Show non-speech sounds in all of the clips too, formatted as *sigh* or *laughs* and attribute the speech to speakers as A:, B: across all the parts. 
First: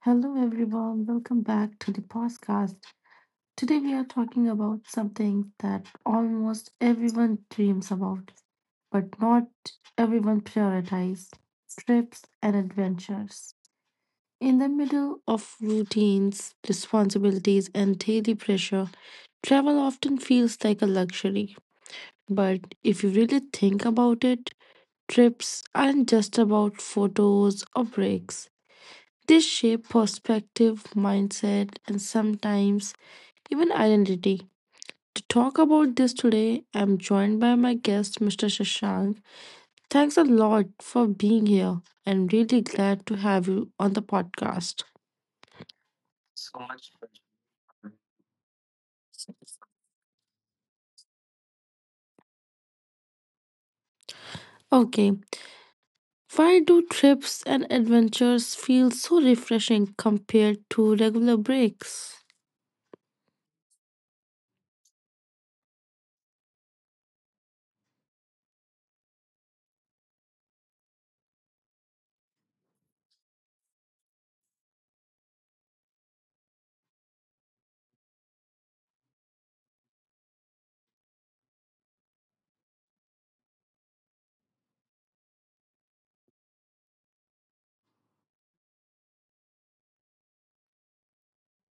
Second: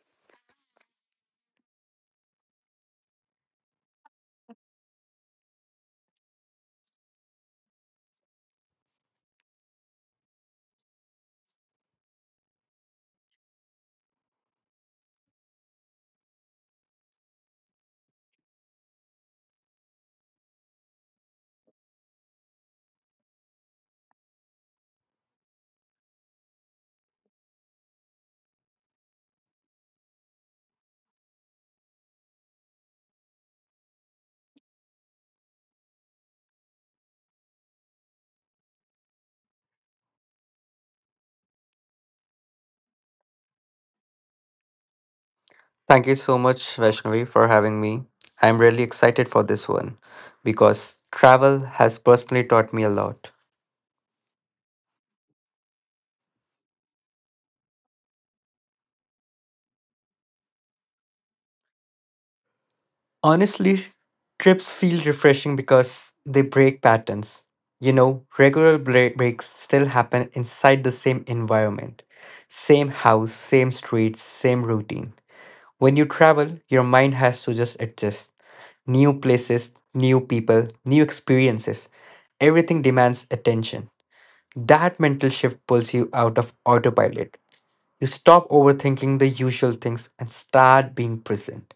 A: Hello, everyone. Welcome back to the podcast. Today, we are talking about something that almost everyone dreams about, but not everyone prioritizes trips and adventures. In the middle of routines, responsibilities, and daily pressure, travel often feels like a luxury. But if you really think about it, trips aren't just about photos or breaks. They shape perspective, mindset, and sometimes even identity. To talk about this today, I'm joined by my guest, Mr. Shashank. Thanks a lot for being here and really glad to have you on the podcast.
B: Thank you so much, Vaishnavi, for having me. I'm really excited for this one because travel has personally taught me a lot.
A: Okay, why do trips and adventures feel so refreshing compared to regular breaks?
B: Honestly, trips feel refreshing because they break patterns. You know, regular breaks still happen inside the same environment, same house, same streets, same routine. When you travel, your mind has to just adjust. New places, new people, new experiences. Everything demands attention. That mental shift pulls you out of autopilot. You stop overthinking the usual things and start being present.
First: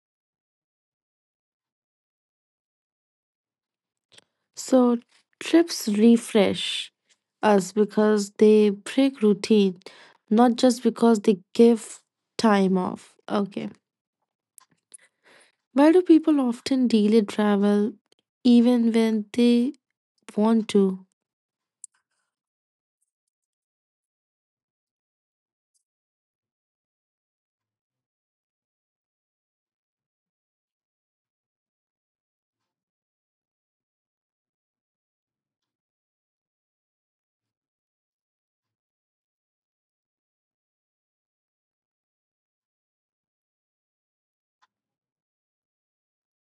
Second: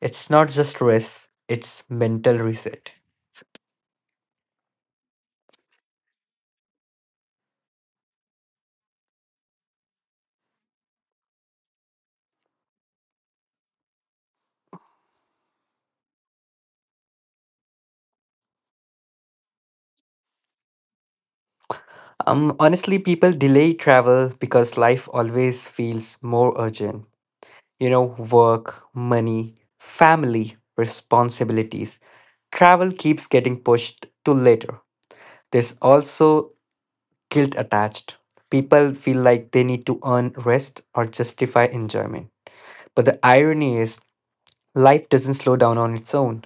B: It's not just rest, it's mental reset.
A: So trips refresh us because they break routine, not just because they give time off. Okay. Why do people often delay travel even when they want to?
B: Honestly, people delay travel because life always feels more urgent. You know, work, money, family, responsibilities. Travel keeps getting pushed to later. There's also guilt attached. People feel like they need to earn rest or justify enjoyment. But the irony is, life doesn't slow down on its own.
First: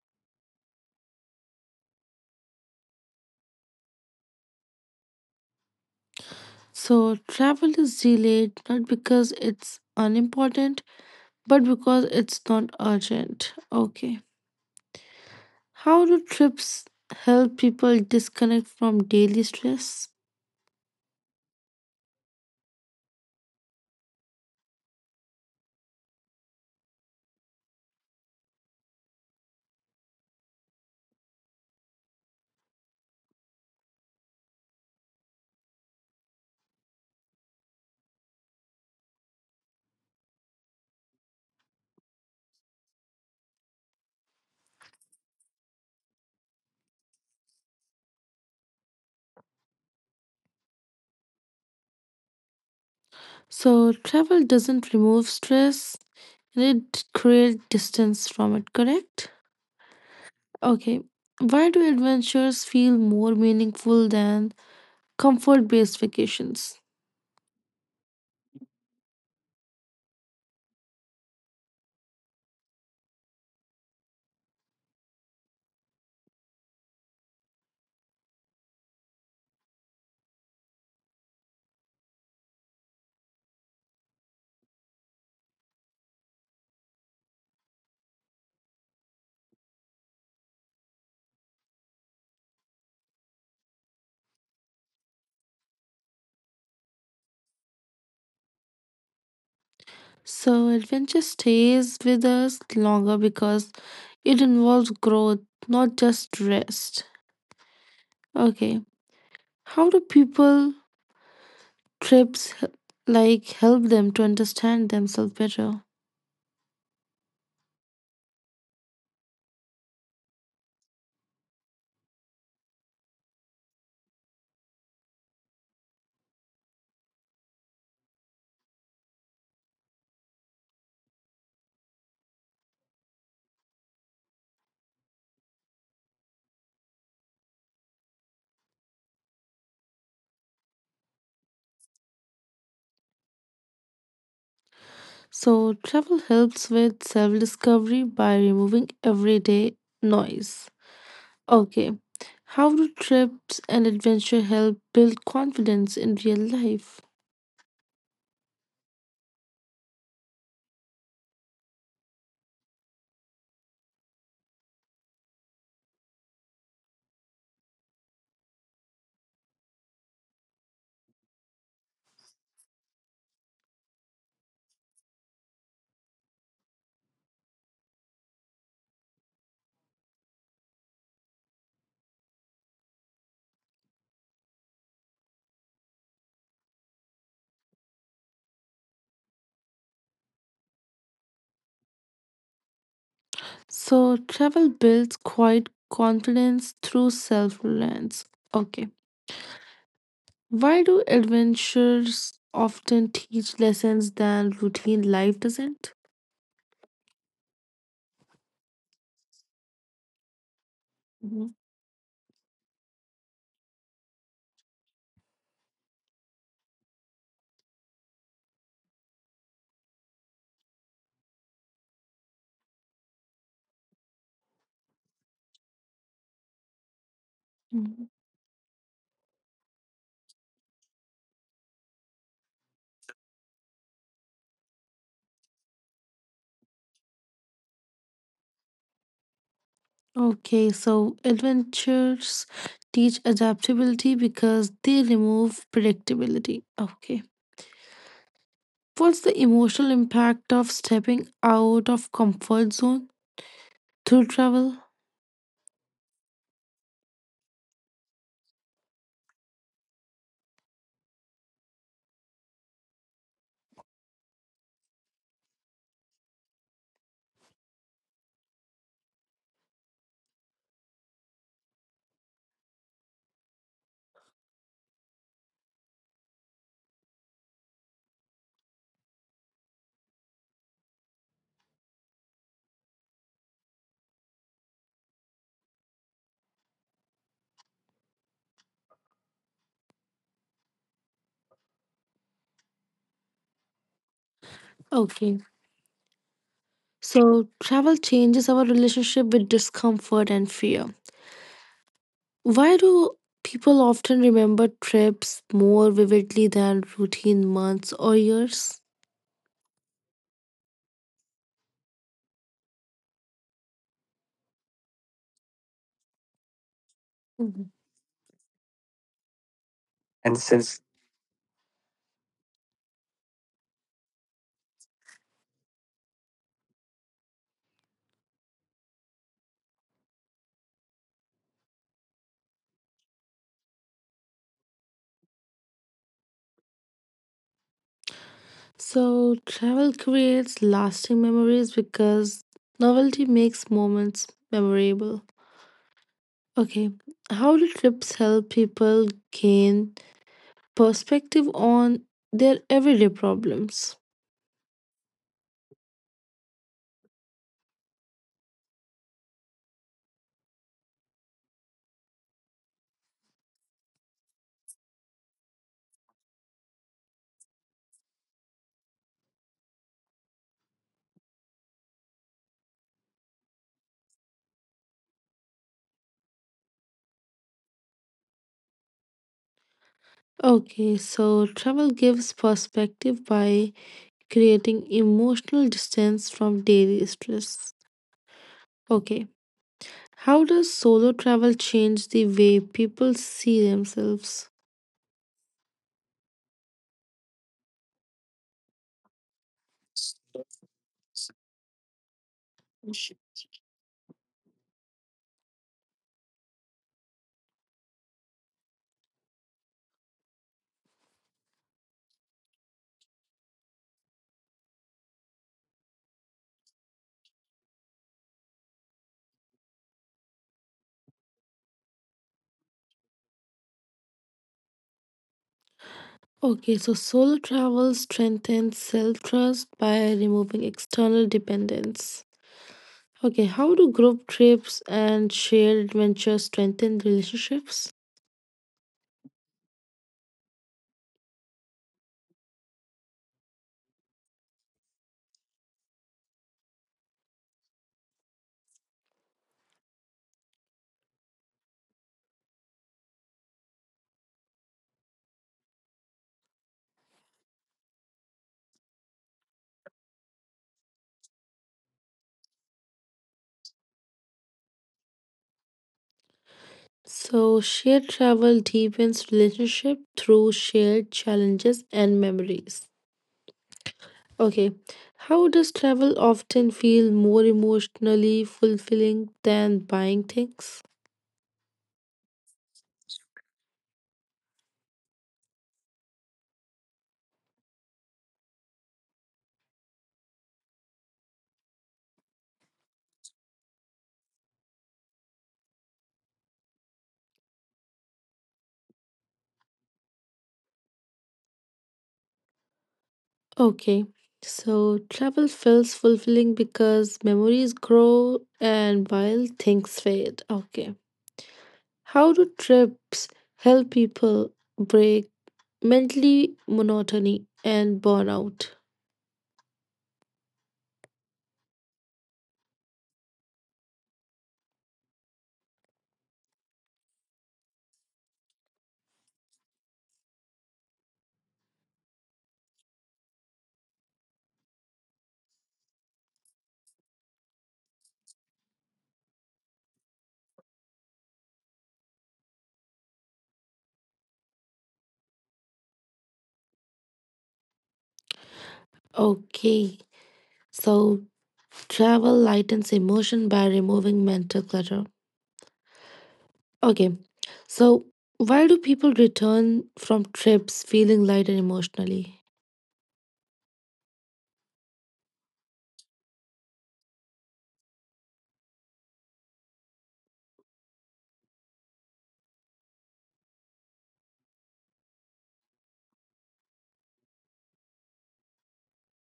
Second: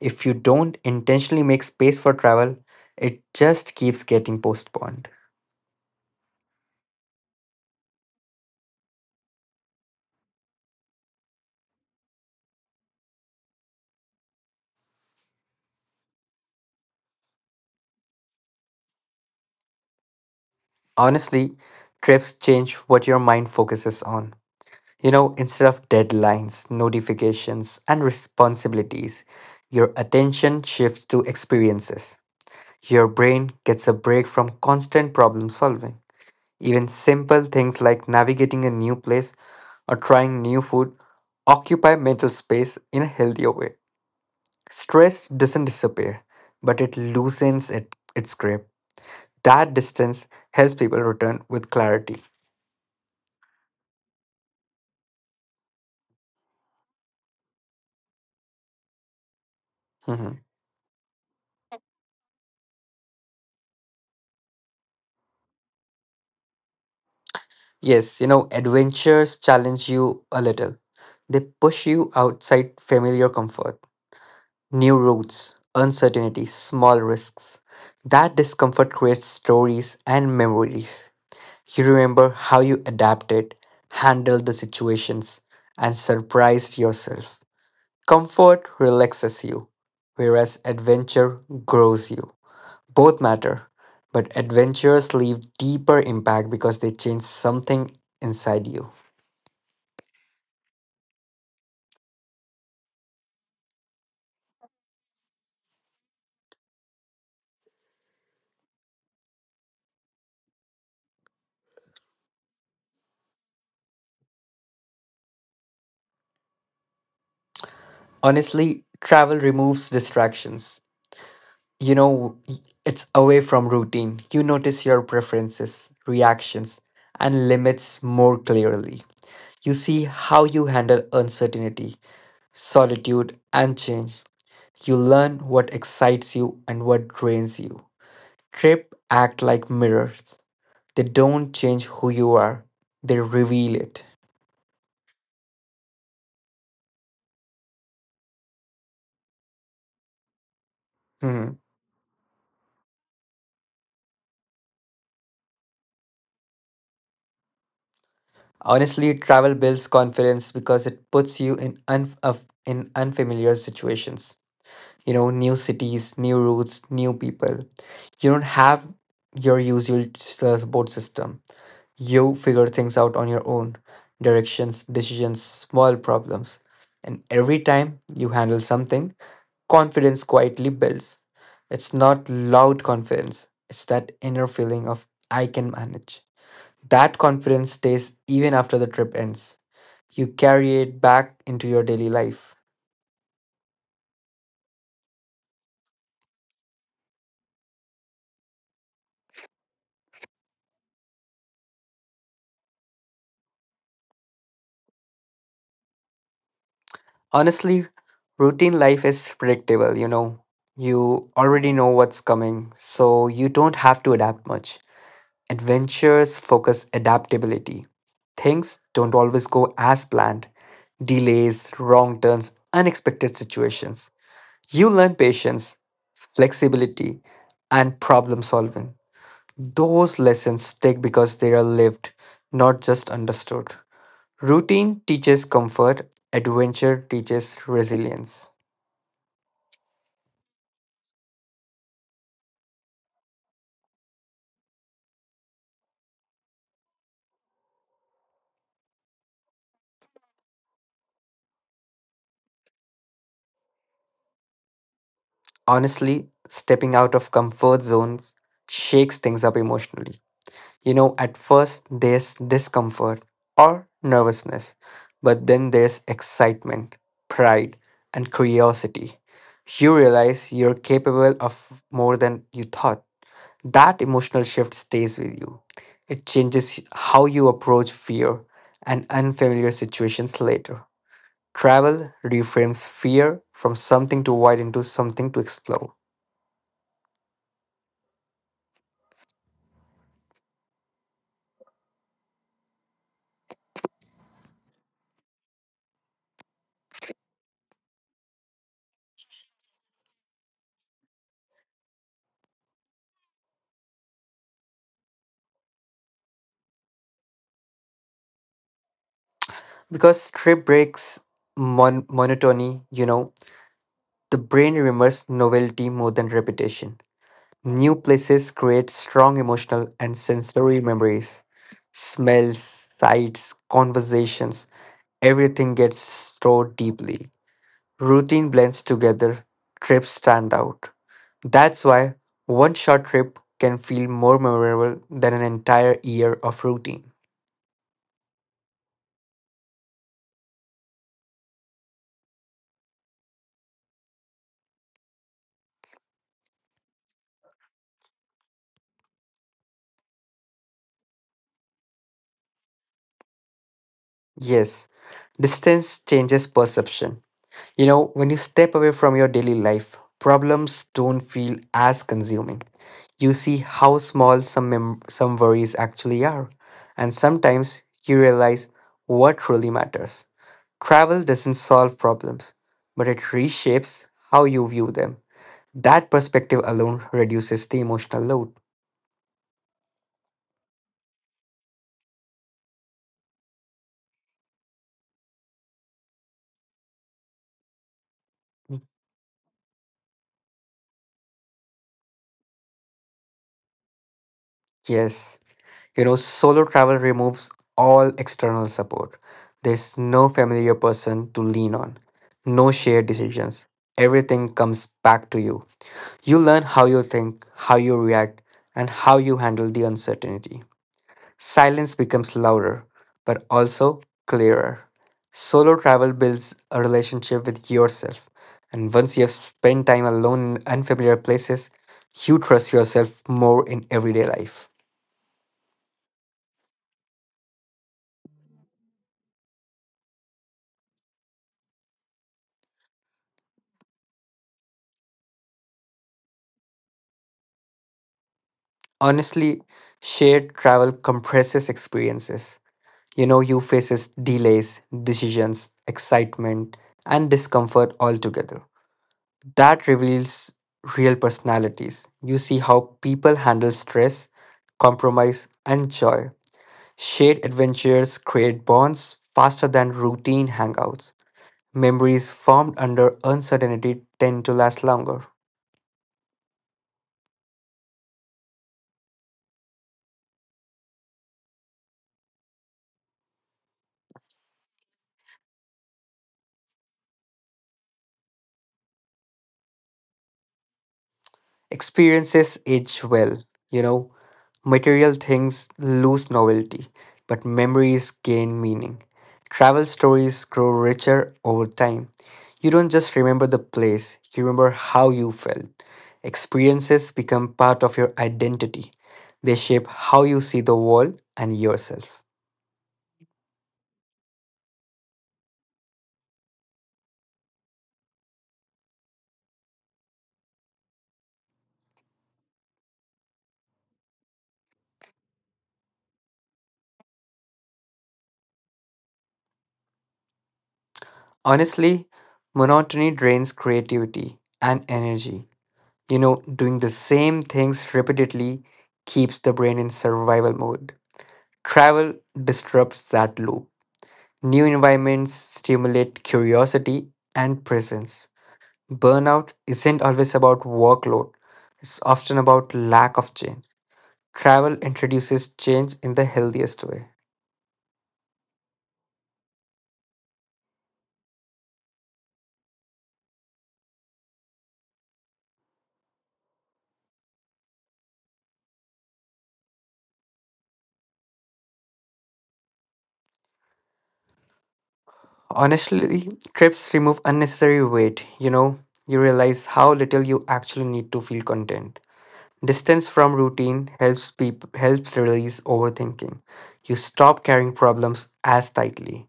B: If you don't intentionally make space for travel, it just keeps getting postponed.
A: So travel is delayed not because it's unimportant, but because it's not urgent. Okay. How do trips help people disconnect from daily stress?
B: Honestly, trips change what your mind focuses on. You know, instead of deadlines, notifications, and responsibilities, your attention shifts to experiences. Your brain gets a break from constant problem solving. Even simple things like navigating a new place or trying new food occupy mental space in a healthier way. Stress doesn't disappear, but it loosens its grip. That distance helps people return with clarity.
A: So travel doesn't remove stress, and it create distance from it, correct?
B: Mhm.
A: Okay, why do adventures feel more meaningful than comfort based vacations?
B: Yes, you know, adventures challenge you a little. They push you outside familiar comfort, new routes, uncertainty, small risks. That discomfort creates stories and memories. You remember how you adapted, handled the situations, and surprised yourself. Comfort relaxes you, whereas adventure grows you. Both matter, but adventures leave deeper impact because they change something inside you.
A: So adventure stays with us longer because it involves growth, not just rest. Okay, how do people trips h- like help them to understand themselves better?
B: Honestly, travel removes distractions. You know, it's away from routine. You notice your preferences, reactions, and limits more clearly. You see how you handle uncertainty, solitude, and change. You learn what excites you and what drains you. Trip act like mirrors. They don't change who you are, they reveal it.
A: So travel helps with self discovery by removing everyday noise.
B: Hmm.
A: Okay. How do trips and adventure help build confidence in real life?
B: Honestly, travel builds confidence because it puts you in unfamiliar situations. You know, new cities, new routes, new people. You don't have your usual support system. You figure things out on your own, directions, decisions, small problems. And every time you handle something, confidence quietly builds. It's not loud confidence, it's that inner feeling of I can manage. That confidence stays even after the trip ends. You carry it back into your daily life.
A: So, travel builds quiet confidence through self reliance. Okay. Why do adventures often teach lessons than routine life doesn't?
B: Honestly, routine life is predictable, you know. You
A: Mhm.
B: already know what's coming, so you don't have to adapt much. Adventures focus adaptability. Things don't always go as planned. Delays, wrong turns, unexpected situations. You learn patience, flexibility, and
A: Mhm.
B: problem solving. Those lessons stick because they are lived, not just understood. Routine teaches comfort, adventure teaches resilience.
A: Okay, so adventures teach adaptability because they remove predictability. Okay. What's the emotional impact of stepping out of comfort zone? Through travel?
B: Honestly, stepping out of comfort zones shakes things up emotionally. You know, at first there's discomfort or nervousness, but then there's excitement, pride, and curiosity. You realize you're capable of more than you thought. That emotional shift stays with you. It changes how you approach fear and unfamiliar situations later. Travel reframes fear from something to avoid into something to explore.
A: Okay. So, travel changes our relationship with discomfort and fear. Why do people often remember trips more vividly than routine months or years?
B: Because trip breaks monotony, you know, the brain remembers novelty more than repetition.
A: Mhm.
B: New places create strong emotional and sensory memories. Smells, sights, conversations, everything gets stored deeply. Routine blends together, trips stand out. That's why one short trip can feel more memorable than an entire year of routine.
A: So, travel creates lasting memories because novelty makes moments memorable. Okay. How do trips help people gain perspective on their everyday problems?
B: Yes, distance changes perception. You know, when you step away from your daily life, problems don't feel as consuming. You see how small some worries actually are, and sometimes you realize what truly matters. Travel doesn't solve problems, but it reshapes how you view them. That perspective alone reduces the emotional load.
A: Okay, so travel gives perspective by creating emotional distance from daily stress. Okay, how does solo travel change the way people see themselves?
B: Yes. You know, solo travel removes all external support. There's no familiar person to lean on, no shared decisions. Everything comes back to you. You learn how you think, how you react, and how you handle the uncertainty. Silence becomes louder, but also clearer. Solo travel builds a relationship with yourself. And once you have spent time alone in unfamiliar places, you trust yourself more in everyday life.
A: Okay, so solo travel strengthens self trust by removing external dependence. Okay, how do group trips and shared adventures strengthen relationships?
B: Honestly, shared travel compresses experiences. You know, you faces delays, decisions, excitement, and discomfort all together. That reveals real personalities. You see how people handle stress, compromise, and joy. Shared adventures create bonds faster than routine hangouts. Memories formed under uncertainty tend to last longer.
A: So, shared travel deepens relationship through shared challenges and memories. Okay, how does travel often feel more emotionally fulfilling than buying things?
B: Experiences age well, you know. Material things lose novelty, but memories gain meaning. Travel stories grow richer over time. You don't just remember the place, you remember how you felt. Experiences become part of your identity. They shape how you see the world and yourself.
A: Okay, so travel feels fulfilling because memories grow and while things fade. Okay, how do trips help people break mentally monotony and burnout?
B: Honestly, monotony drains creativity and energy. You know, doing the same things repeatedly keeps the brain in survival mode. Travel disrupts that loop. New environments stimulate curiosity and presence. Burnout isn't always about workload, it's often about lack of change. Travel introduces change in the healthiest way.
A: Okay, so travel lightens emotion by removing mental clutter. Okay, so why do people return from trips feeling lighter emotionally?
B: Honestly, trips remove unnecessary weight. You know, you realize how little you actually need to feel content. Distance from routine helps release overthinking. You stop carrying problems as tightly.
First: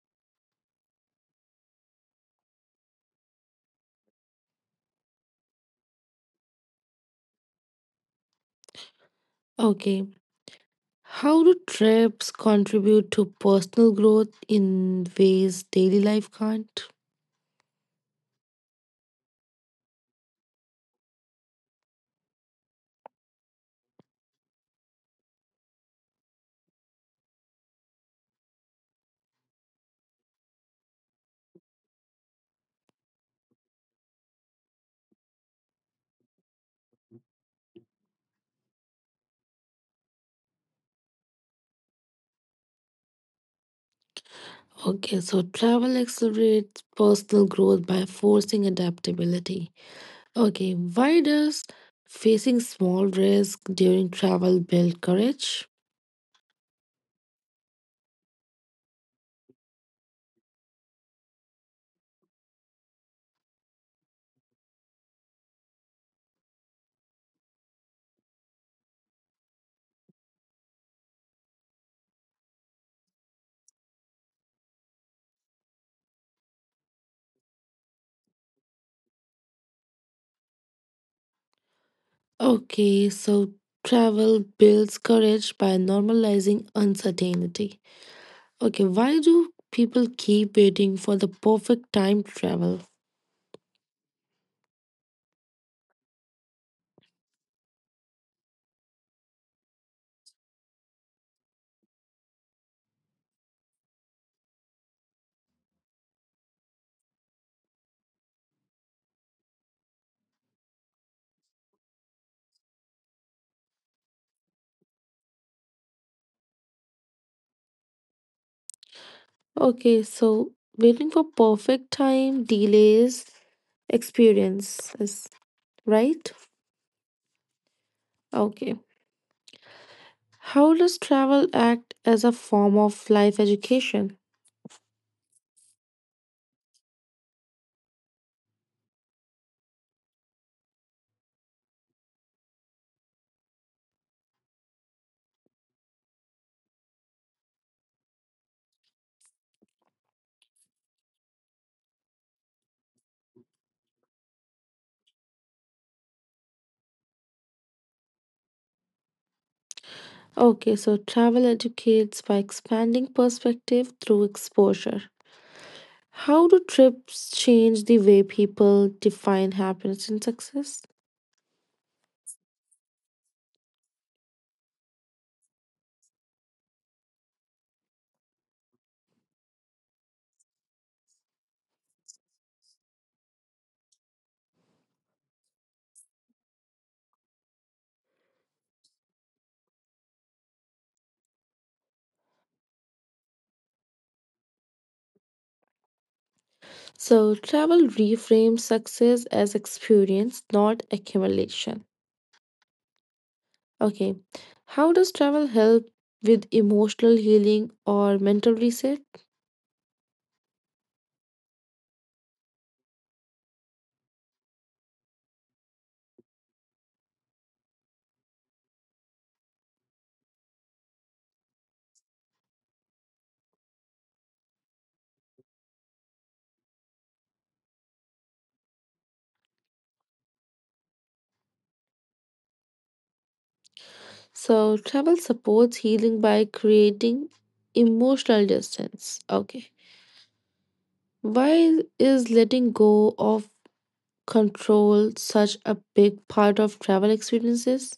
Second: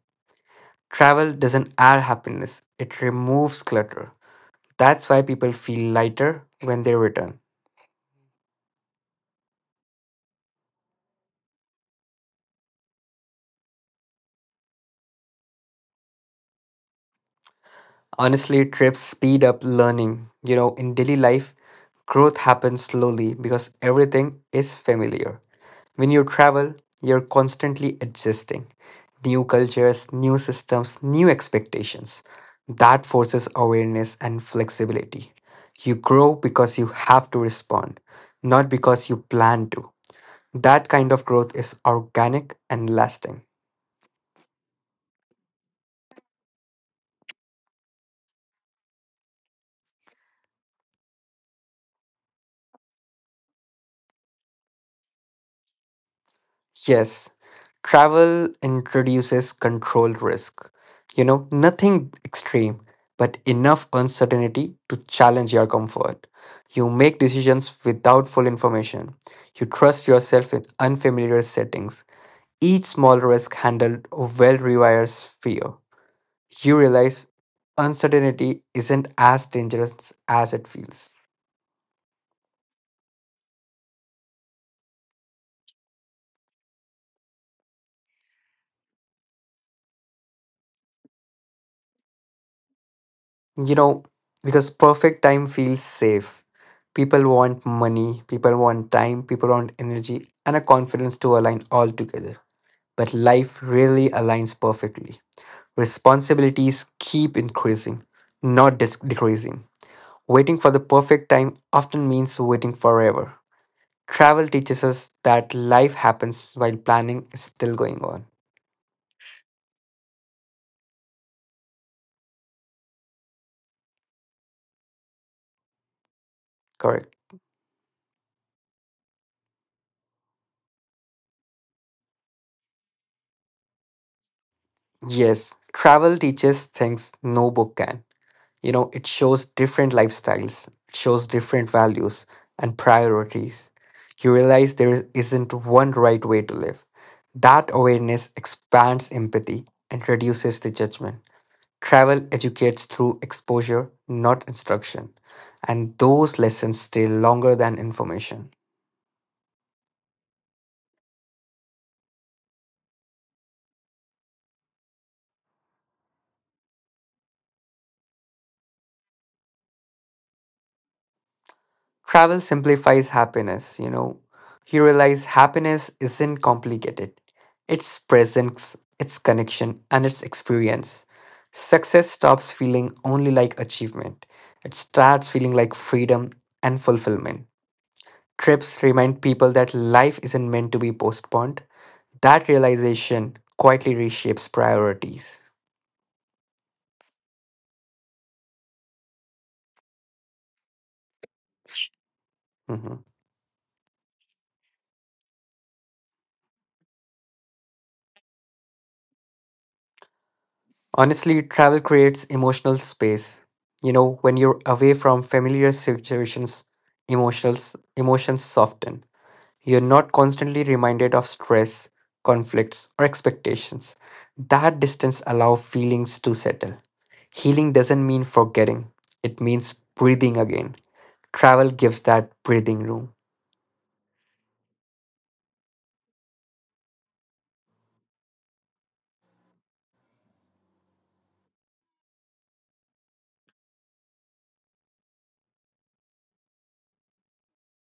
B: Travel doesn't add happiness, it removes clutter. That's why people feel lighter when they return.
A: Okay, how do trips contribute to personal growth in ways daily life can't?
B: Honestly, trips speed up learning. You know, in daily life, growth happens slowly because everything is familiar. When you travel, you're constantly adjusting. New cultures, new systems, new expectations. That forces awareness and flexibility. You grow because you have to respond, not because you plan to. That kind of growth is organic and lasting.
A: Okay, so travel accelerates personal growth by forcing adaptability. Okay, why does facing small risk during travel build courage?
B: Yes, travel introduces control risk. You know, nothing extreme, but enough uncertainty to challenge your comfort. You make decisions without full information. You trust yourself in unfamiliar settings. Each small risk handled well rewires fear. You realize uncertainty isn't as dangerous as it feels.
A: Okay, so travel builds courage by normalizing uncertainty. Okay, why do people keep waiting for the perfect time to travel?
B: You know, because perfect time feels safe. People want money, people want time, people want energy, and a confidence to align all together. But life really aligns perfectly. Responsibilities keep increasing, not decreasing. Waiting for the perfect time often means waiting forever. Travel teaches us that life happens while planning is still going on.
A: Okay, so waiting for perfect time delays experiences, right?
B: Correct.
A: Okay. How does travel act as a form of life education?
B: Yes, travel teaches things no book can. You know, it shows different lifestyles, it shows different values and priorities. You realize there isn't one right way to live. That awareness expands empathy and reduces the judgment. Travel educates through exposure, not instruction, and those lessons stay longer than information.
A: Okay, so travel educates by expanding perspective through exposure. How do trips change the way people define happiness and success?
B: Travel simplifies happiness, you know. You realize happiness isn't complicated. It's presence, it's connection, and it's experience. Success stops feeling only like achievement. It starts feeling like freedom and fulfillment. Trips remind people that life isn't meant to be postponed. That realization quietly reshapes priorities.
A: So, travel reframes success as experience, not accumulation.
B: Mhm.
A: Okay, how does travel help with emotional healing or mental reset?
B: Honestly, travel creates emotional space. You know, when you're away from familiar situations, emotions soften. You're not constantly reminded of stress, conflicts, or expectations. That distance allows feelings to settle. Healing doesn't mean forgetting. It means breathing again. Travel gives that breathing room.
A: So, travel supports healing by creating emotional distance. Okay, why is letting go of control such a big part of travel experiences?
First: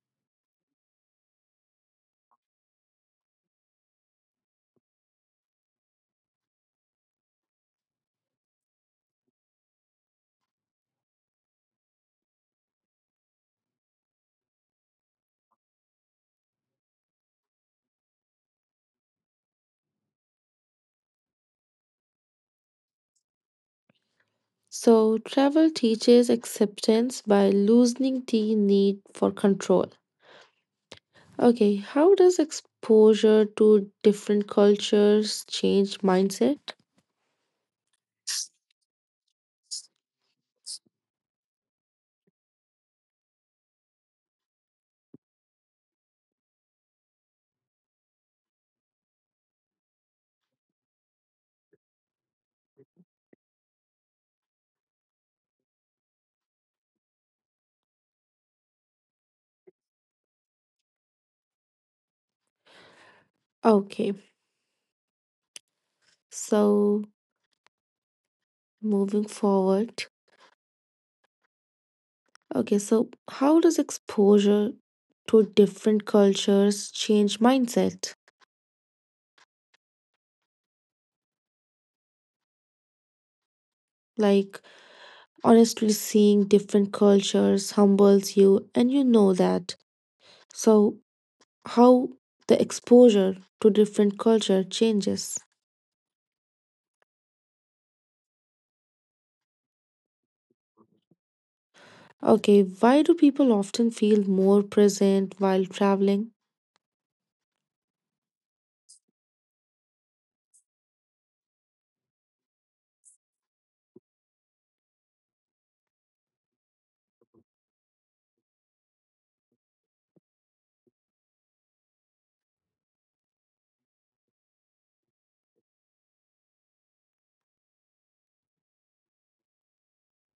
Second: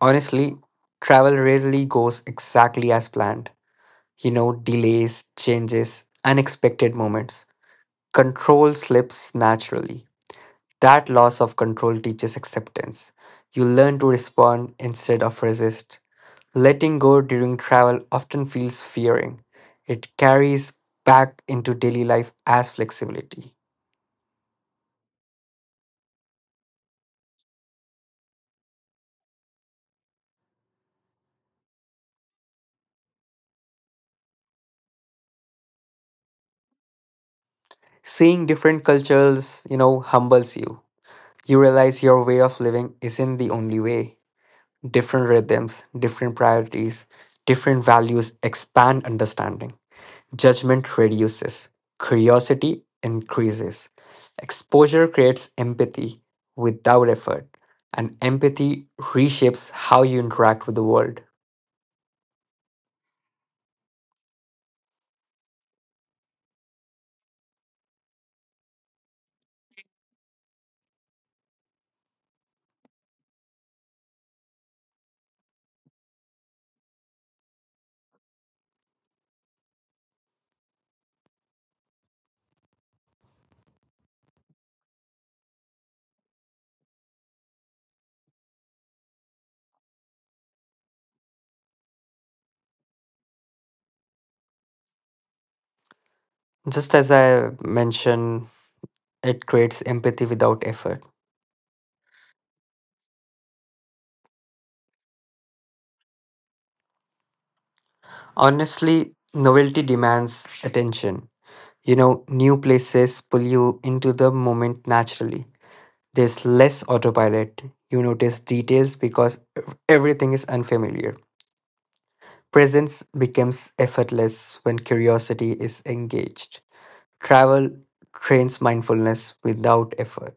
B: Honestly, travel rarely goes exactly as planned. You know, delays, changes, unexpected moments. Control slips naturally. That loss of control teaches acceptance. You learn to respond instead of resist. Letting go during travel often feels fearing. It carries back into daily life as flexibility.
A: So, travel teaches acceptance by loosening the need for control. Okay, how does exposure to different cultures change mindset?
B: Seeing different cultures, you know, humbles you. You realize your way of living isn't the only way. Different rhythms, different priorities, different values expand understanding. Judgment reduces, curiosity increases. Exposure creates empathy without effort, and empathy reshapes how you interact with the world.
A: Okay, so moving forward. Okay, so how does exposure to different cultures change mindset? Like, honestly, seeing different cultures humbles you, and you know that. So, how the exposure to different culture changes.
B: Just as I mentioned, it creates empathy without effort.
A: Okay, why do people often feel more present while traveling?
B: Honestly, novelty demands attention. You know, new places pull you into the moment naturally. There's less autopilot. You notice details because everything is unfamiliar. Presence becomes effortless when curiosity is engaged. Travel trains mindfulness without effort.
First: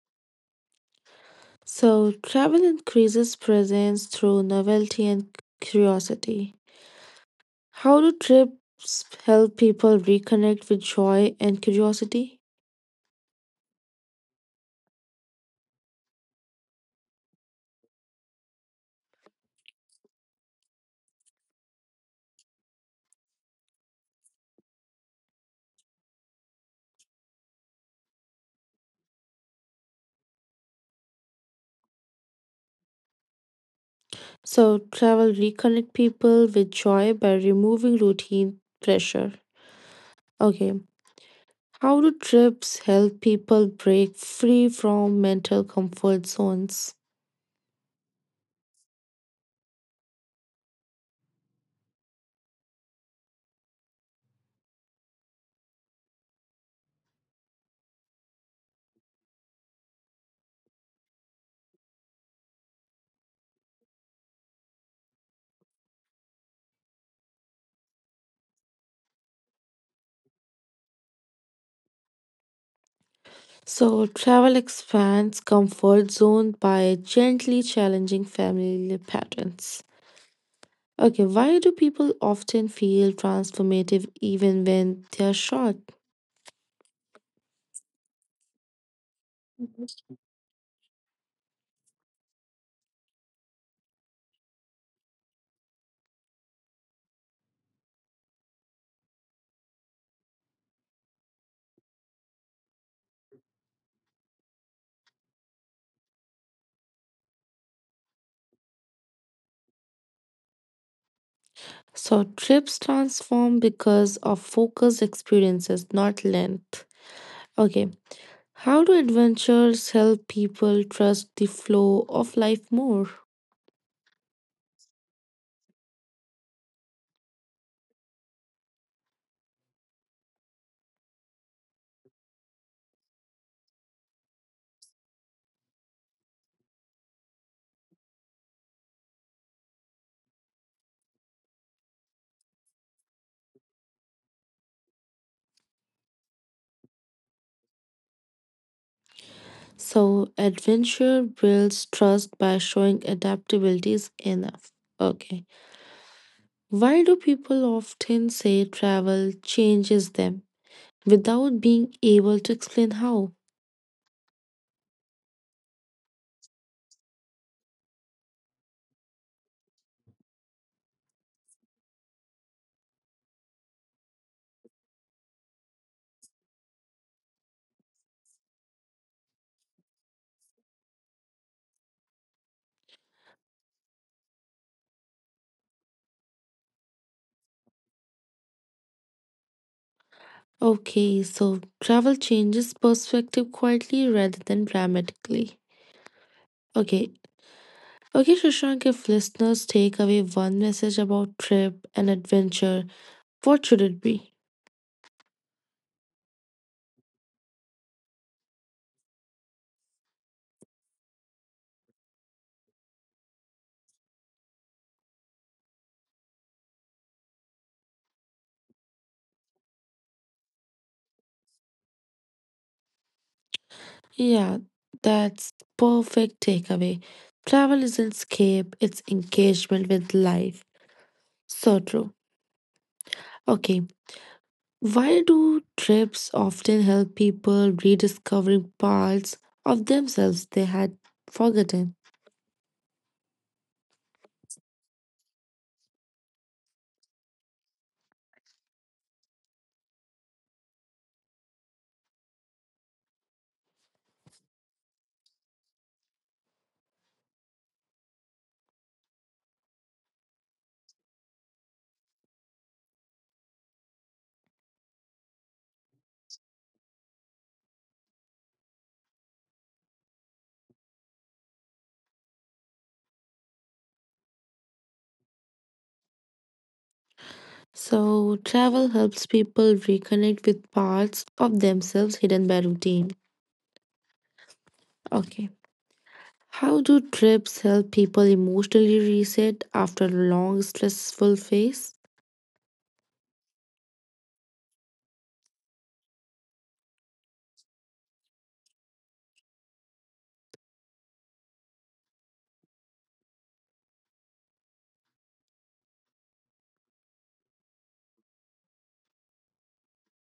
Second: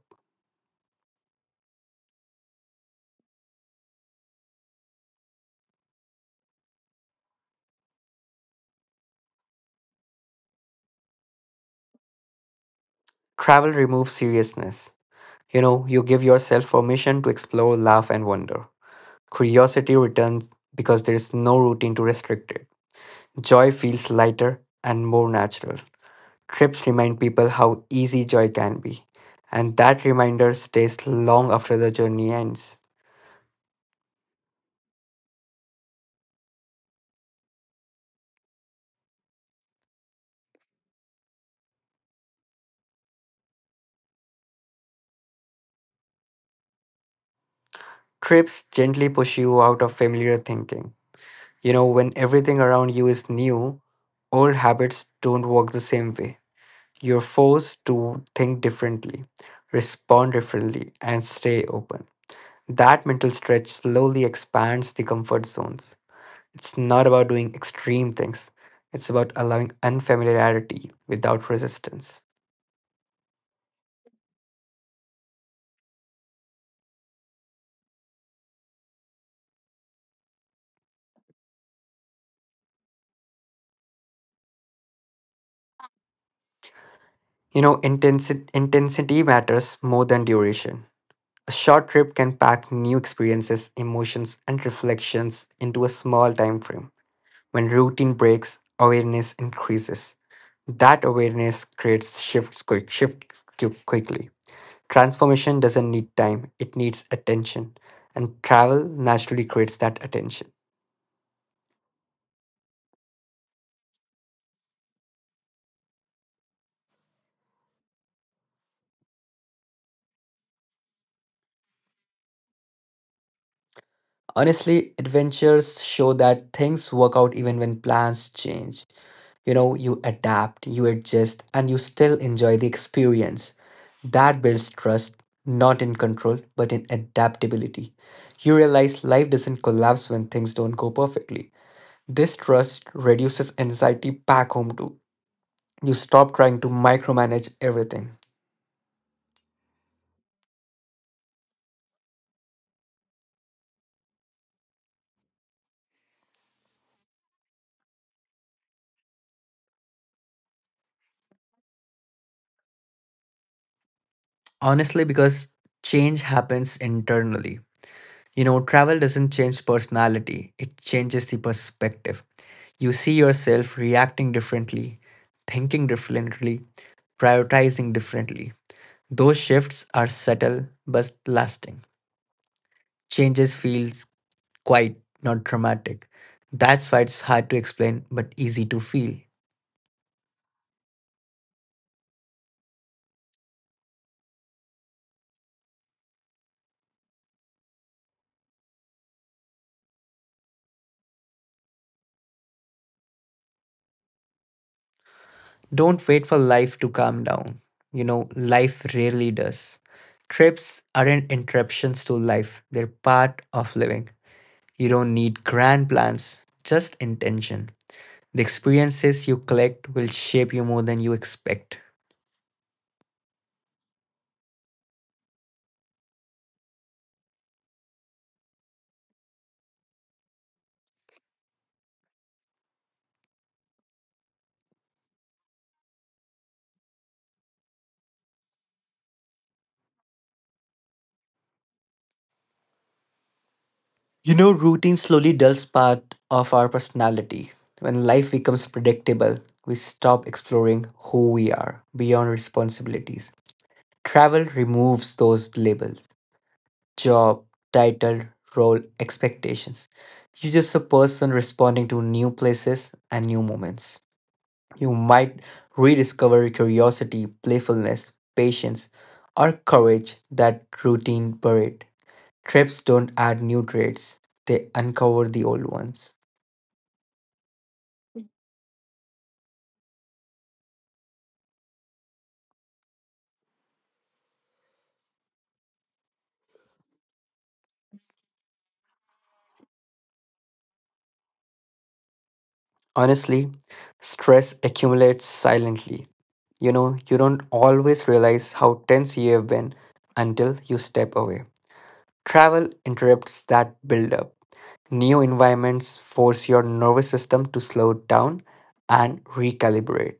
A: So, travel increases presence through novelty and curiosity. How do trips help people reconnect with joy and curiosity?
B: Travel removes seriousness. You know, you give yourself permission to explore, laugh, and wonder. Curiosity returns because there is no routine to restrict it. Joy feels lighter and more natural. Trips remind people how easy joy can be, and that reminder stays long after the journey ends.
A: So, travel reconnect people with joy by removing routine pressure. Okay, how do trips help people break free from mental comfort zones?
B: Trips gently push you out of familiar thinking. You know, when everything around you is new, old habits don't work the same way. You're forced to think differently, respond differently, and stay open. That mental stretch slowly expands the comfort zones. It's not about doing extreme things, it's about allowing unfamiliarity without resistance.
A: So, travel expands comfort zone by gently challenging family patterns. Okay, why do people often feel transformative even when they are short?
B: You know, intensity matters more than duration. A short trip can pack new experiences, emotions, and reflections into a small time frame. When routine breaks, awareness increases. That awareness creates shifts quickly. Transformation doesn't need time, it needs attention. And travel naturally creates that attention.
A: So, trips transform because of focused experiences, not length. Okay, how do adventures help people trust the flow of life more?
B: Honestly, adventures show that things work out even when plans change. You know, you adapt, you adjust, and you still enjoy the experience. That builds trust, not in control, but in adaptability. You realize life doesn't collapse when things don't go perfectly. This trust reduces anxiety back home too. You stop trying to micromanage everything.
A: So, adventure builds trust by showing adaptability is enough. Okay. Why do people often say travel changes them without being able to explain how?
B: Honestly, because change happens internally. You know, travel doesn't change personality, it changes the perspective. You see yourself reacting differently, thinking differently, prioritizing differently. Those shifts are subtle but lasting. Changes feels quite not dramatic. That's why it's hard to explain but easy to feel.
A: Okay, so travel changes perspective quietly rather than dramatically. Okay. Okay, Shashank, if listeners take away one message about trip and adventure, what should it be?
B: Don't wait for life to calm down. You know, life rarely does. Trips aren't interruptions to life, they're part of living. You don't need grand plans, just intention. The experiences you collect will shape you more than you expect.
A: Yeah, that's perfect takeaway. Travel isn't escape, it's engagement with life. So true. Okay, why do trips often help people rediscovering parts of themselves they had forgotten?
B: You know, routine slowly dulls part of our personality. When life becomes predictable, we stop exploring who we are beyond responsibilities. Travel removes those labels, job, title, role, expectations. You're just a person responding to new places and new moments. You might rediscover your curiosity, playfulness, patience, or courage that routine buried. Trips don't add new traits, they uncover the old ones.
A: So, travel helps people reconnect with parts of themselves hidden by routine. Okay. How do trips help people emotionally reset after a long stressful phase?
B: Honestly, stress accumulates silently. You know, you don't always realize how tense you have been until you step away. Travel interrupts that buildup. New environments force your nervous system to slow down and recalibrate.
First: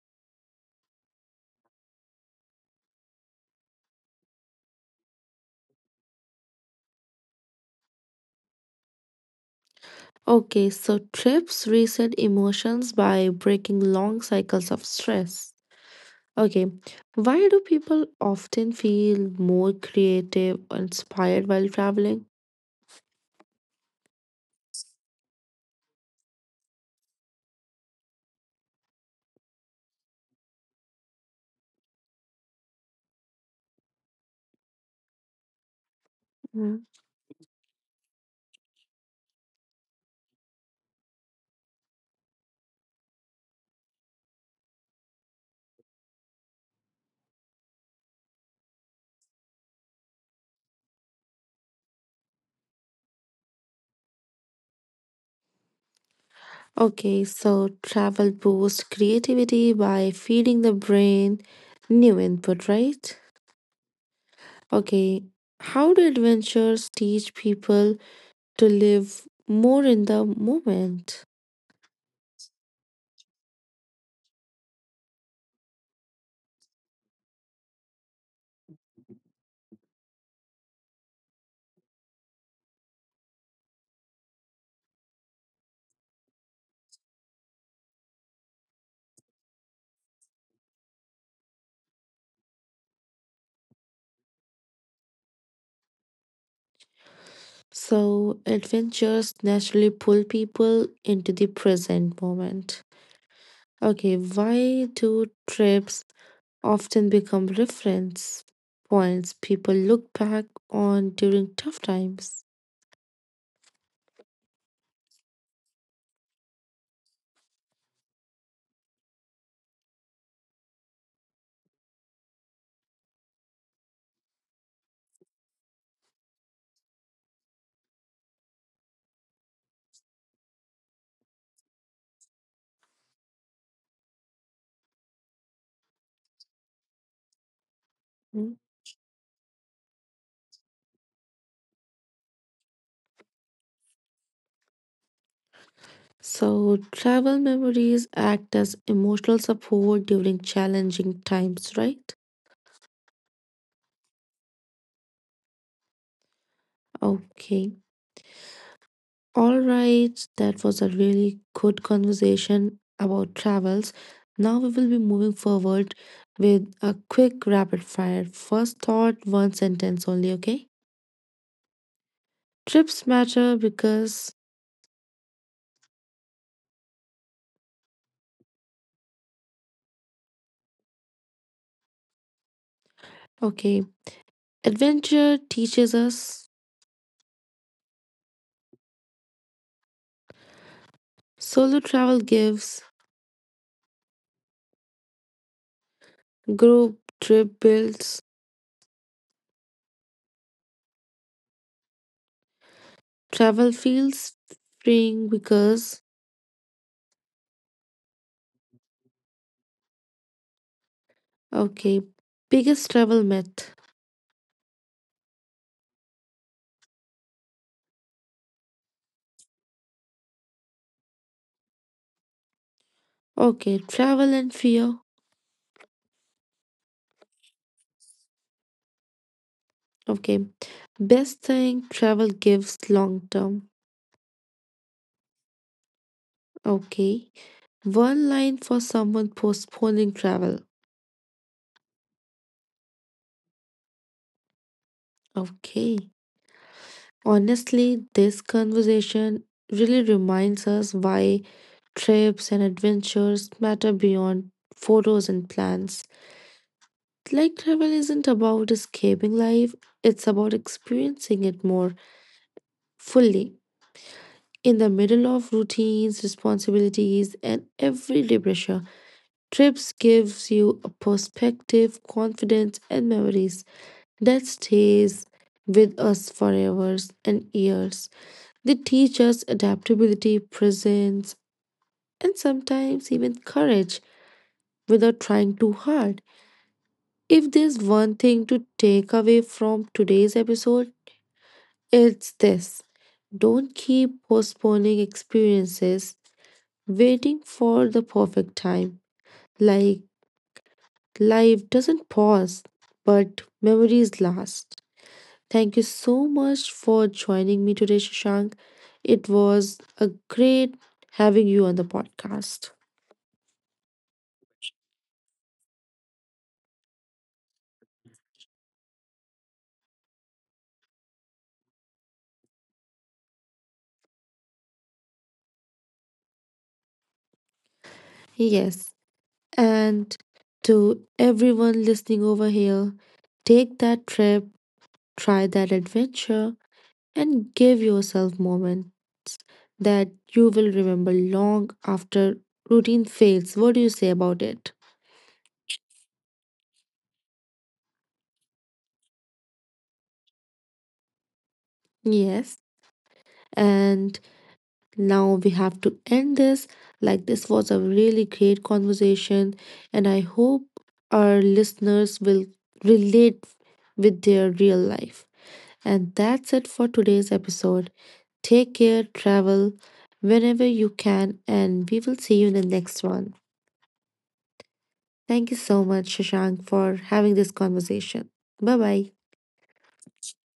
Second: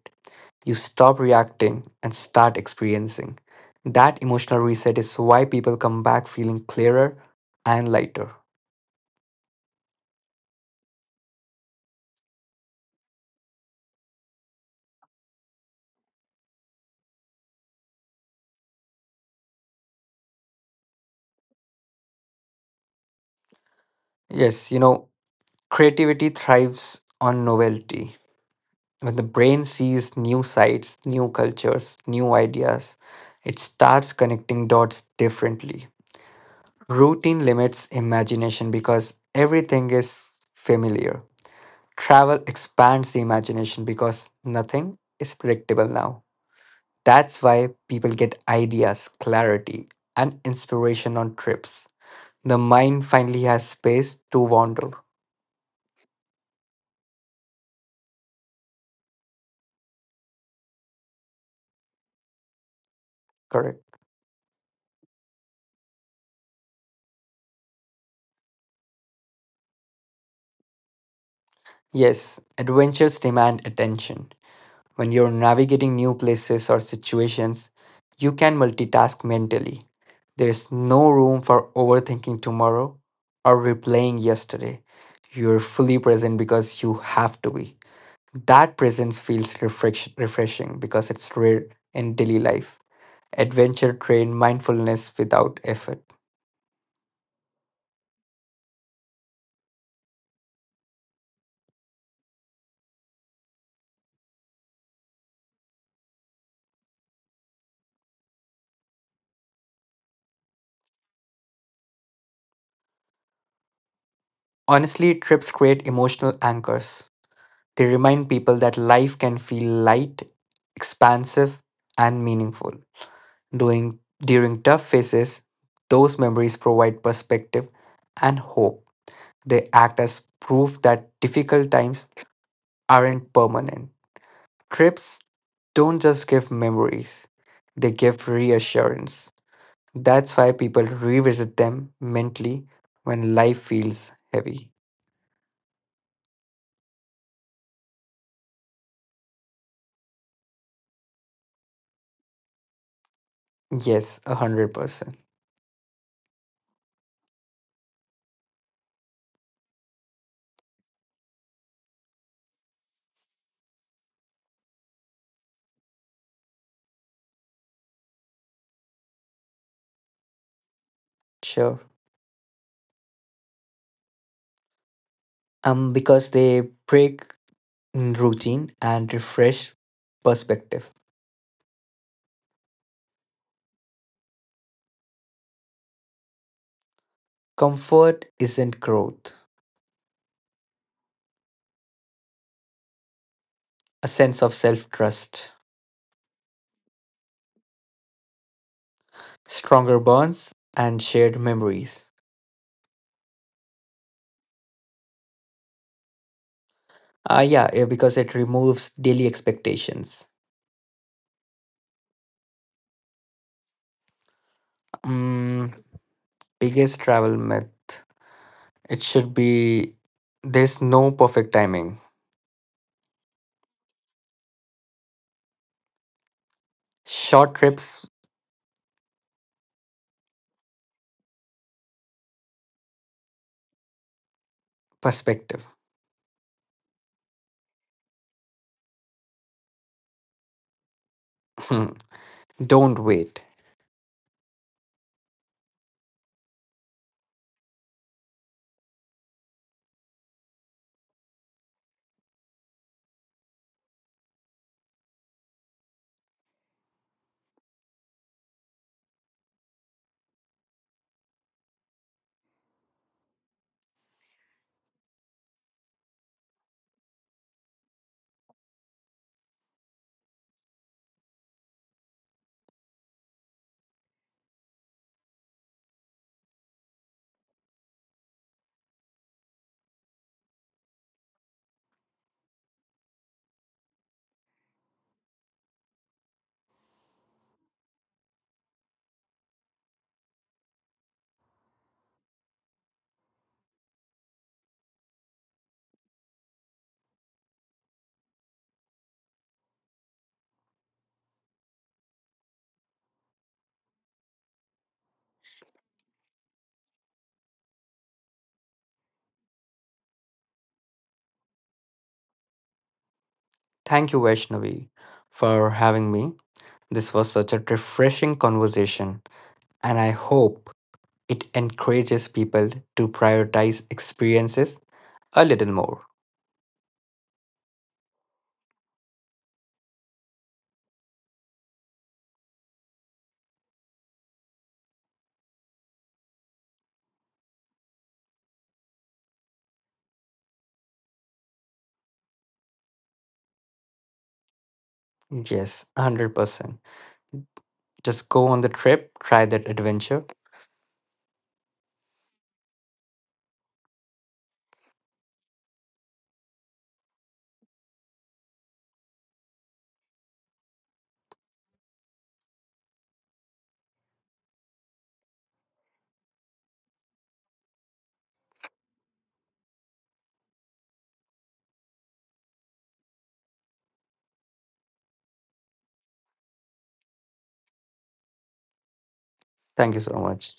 B: You stop reacting and start experiencing. That emotional reset is why people come back feeling clearer and lighter.
A: Okay, so trips reset emotions by breaking long cycles of stress. Okay, why do people often feel more creative, or inspired while traveling?
B: Yes, you know, creativity thrives on novelty. When the brain sees new sights, new cultures, new ideas, it starts connecting dots differently.
A: Mhm.
B: Routine limits imagination because everything is familiar. Travel expands the imagination because nothing is predictable now. That's why people get ideas, clarity, and inspiration on trips. The mind finally has space to wander.
A: Okay, so travel boosts creativity by feeding the brain new input, right?
B: Correct.
A: Okay, how do adventures teach people to live more in the moment?
B: Yes, adventures demand attention. When you're navigating new places or situations, you can multitask mentally. There's no room for overthinking tomorrow or replaying yesterday. You're fully present because you have to be. That presence feels refreshing because it's rare in daily life. Adventure train mindfulness without effort.
A: So, adventures naturally pull people into the present moment. Okay, why do trips often become reference points people look back on during tough times?
B: Honestly, trips create emotional anchors. They remind people that life can feel light, expansive, and meaningful. Doing, during tough phases, those memories provide perspective and hope. They act as proof that difficult times aren't permanent. Trips don't just give memories, they give
A: Hmm.
B: reassurance. That's why people revisit them mentally when life feels heavy.
A: So, travel memories act as emotional support during challenging times, right?
B: Yes, 100%.
A: Okay. All right, that was a really good conversation about travels. Now we will be moving forward with a quick rapid fire. First thought, one sentence only, okay?
B: Sure.
A: Trips matter because.
B: Because they break routine and refresh perspective.
A: Okay, adventure teaches us.
B: Comfort isn't growth,
A: Solo travel gives.
B: a sense of self trust,
A: Group trip builds.
B: stronger bonds, and shared memories.
A: Travel feels freeing because.
B: Yeah, yeah, because it removes daily expectations.
A: Okay, biggest travel myth.
B: Mm, biggest travel myth it should be there's no perfect timing.
A: Okay, travel and fear.
B: Short trips
A: Okay. Best thing travel gives long term.
B: perspective. *laughs*
A: Okay. One line for someone postponing travel.
B: Hmm. Don't wait.
A: Okay. Honestly, this conversation really reminds us why trips and adventures matter beyond photos and plans. Like travel isn't about escaping life, it's about experiencing it more fully in the middle of routines, responsibilities, and everyday pressure. Trips gives you a perspective, confidence and memories that stays with us for hours and years. They teach us adaptability, presence and sometimes even courage without trying too hard. If there's one thing to take away from today's episode, it's this. Don't keep postponing experiences, waiting for the perfect time. Like, life doesn't pause, but memories last. Thank you so much for joining me today, Shashank. It was a great having you on the podcast.
B: Thank you, Vaishnavi, for having me. This was such a refreshing conversation, and I hope it encourages people to prioritize experiences a little more.
A: Yes, and to everyone listening over here, take that trip, try that adventure, and give yourself moment that you will remember long after routine fails. What do you say about it?
B: Yes, 100%. Just go on the trip, try that adventure.
A: Yes, and now we have to end this. Like, this was a really great conversation, and I hope our listeners will relate with their real life. And that's it for today's episode. Take care, travel whenever you can, and we will see you in the next one. Thank you so much, Shashank, for having this conversation. Bye bye.
B: Thank you so much.